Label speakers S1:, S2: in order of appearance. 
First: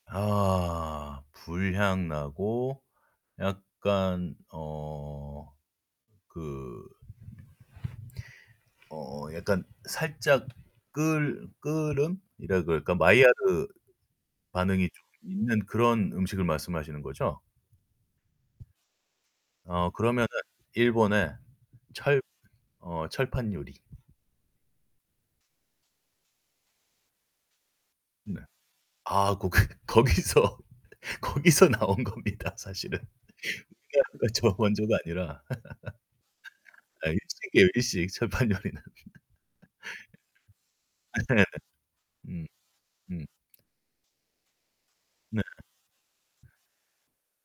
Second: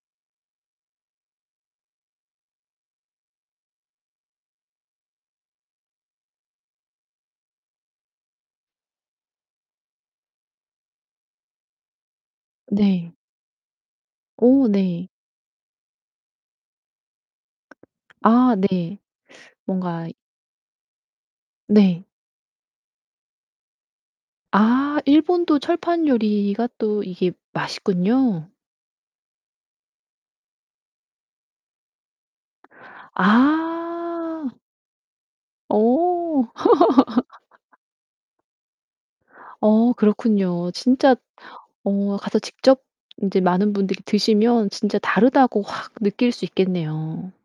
S1: 아 불향나고 약간 어 그 어 약간 살짝 그을 그을음이라 그럴까
S2: 네.
S1: 마이야르
S2: 오
S1: 반응이 좀
S2: 네.
S1: 있는 그런 음식을 말씀하시는 거죠?
S2: 아 네.
S1: 어
S2: 뭔가
S1: 그러면은 일본의
S2: 네.
S1: 철 어 철판요리.
S2: 아. 일본도 철판요리가 또 이게
S1: 네.
S2: 맛있군요.
S1: 아 거기 거기서 거기서 나온 겁니다. 사실은. [unintelligible] 가
S2: 아.
S1: 저 원조가 아니라.
S2: 오.
S1: 일식이에요 일식. 철판요리는.
S2: 오 그렇군요. 진짜
S1: 네.
S2: 어 가서
S1: 음.
S2: 직접
S1: 음.
S2: 인제 많은 분들이 드시면 진짜
S1: 네.
S2: 다르다고 확 느낄 수 있겠네요.